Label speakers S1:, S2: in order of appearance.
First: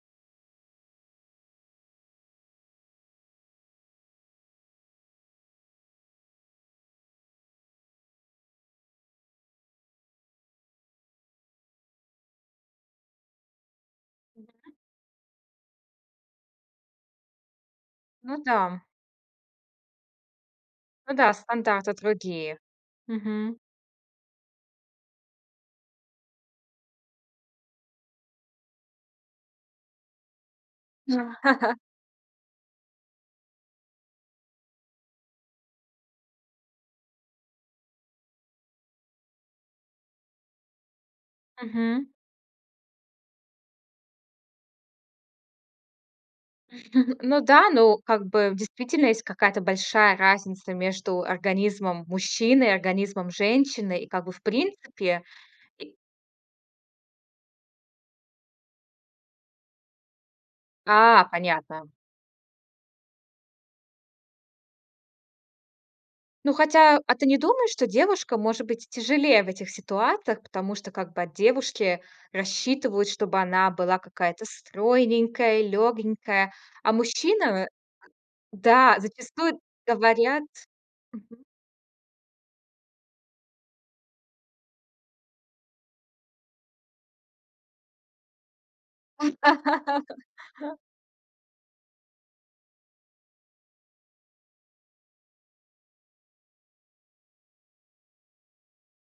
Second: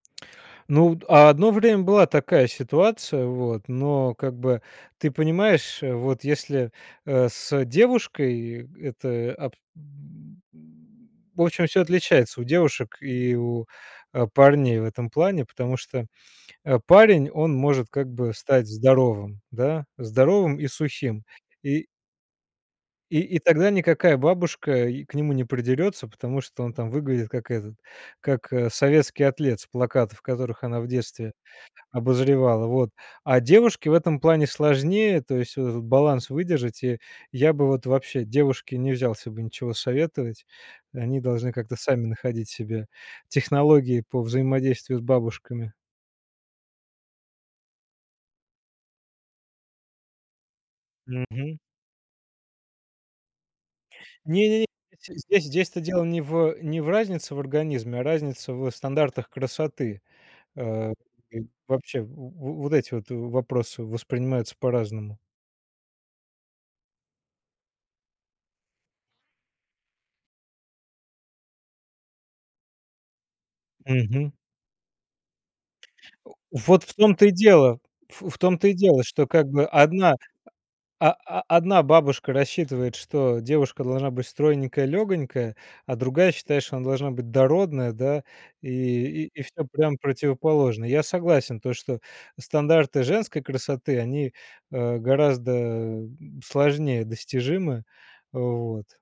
S1: Ну, вот одно время была такая ситуация, вот, но как бы, ты понимаешь, э, вот если, э, с девушкой это об м. В общем, всё отличается у девушек и у, э,
S2: Мгм.
S1: парней в этом плане. Потому что, э, парень, он может как бы
S2: Ну
S1: стать
S2: да.
S1: здоровым, да, здоровым и
S2: Ну
S1: сухим.
S2: да,
S1: И
S2: стандарты другие.
S1: и и
S2: Мгм.
S1: тогда никакая бабушка к нему не придерется. Потому что он там выглядит как этот, как, э, советский атлет с плакатов, которых она в детстве обозревала. Вот. А девушке в этом плане сложнее, то есть вот этот баланс выдержать. И я бы вот вообще девушке не взялся бы ничего советовать. Они должны как-то сами
S2: Мгм.
S1: находить себе технологии по взаимодействию с бабушками.
S2: Ну да, ну, как бы действительно есть какая-то большая разница между
S1: Мгм.
S2: организмом мужчины и организмом женщины. И как бы, в
S1: Не-не-не,
S2: принципе,
S1: здесь, здесь-то
S2: и
S1: дело не в, э, не в разнице в организме, а разница в стандартах красоты. А,
S2: А,
S1: и
S2: понятно.
S1: вообще, в во вот эти вот в вопросы воспринимаются по-разному.
S2: Ну, хотя, а ты не думаешь, что девушкам, может быть, тяжелее в этих ситуациях? Потому что как бы от девушки рассчитывают, чтобы она была
S1: Мгм.
S2: какая-то стройненькая,
S1: Э,
S2: лёгенькая.
S1: вот в
S2: А
S1: том-то и
S2: мужчина в э,
S1: дело, ф в том-то и
S2: да,
S1: дело, что как
S2: зачастую
S1: бы одна,
S2: говорят
S1: о о
S2: мгм.
S1: одна бабушка рассчитывает, что девушка должна быть стройненькая, лёгонькая. А другая считает, что она должна быть дородная, да, и и и всё прям противоположное. Я согласен, то, что стандарты женской красоты, они, э, гораздо, э, сложнее достижимы. Вот.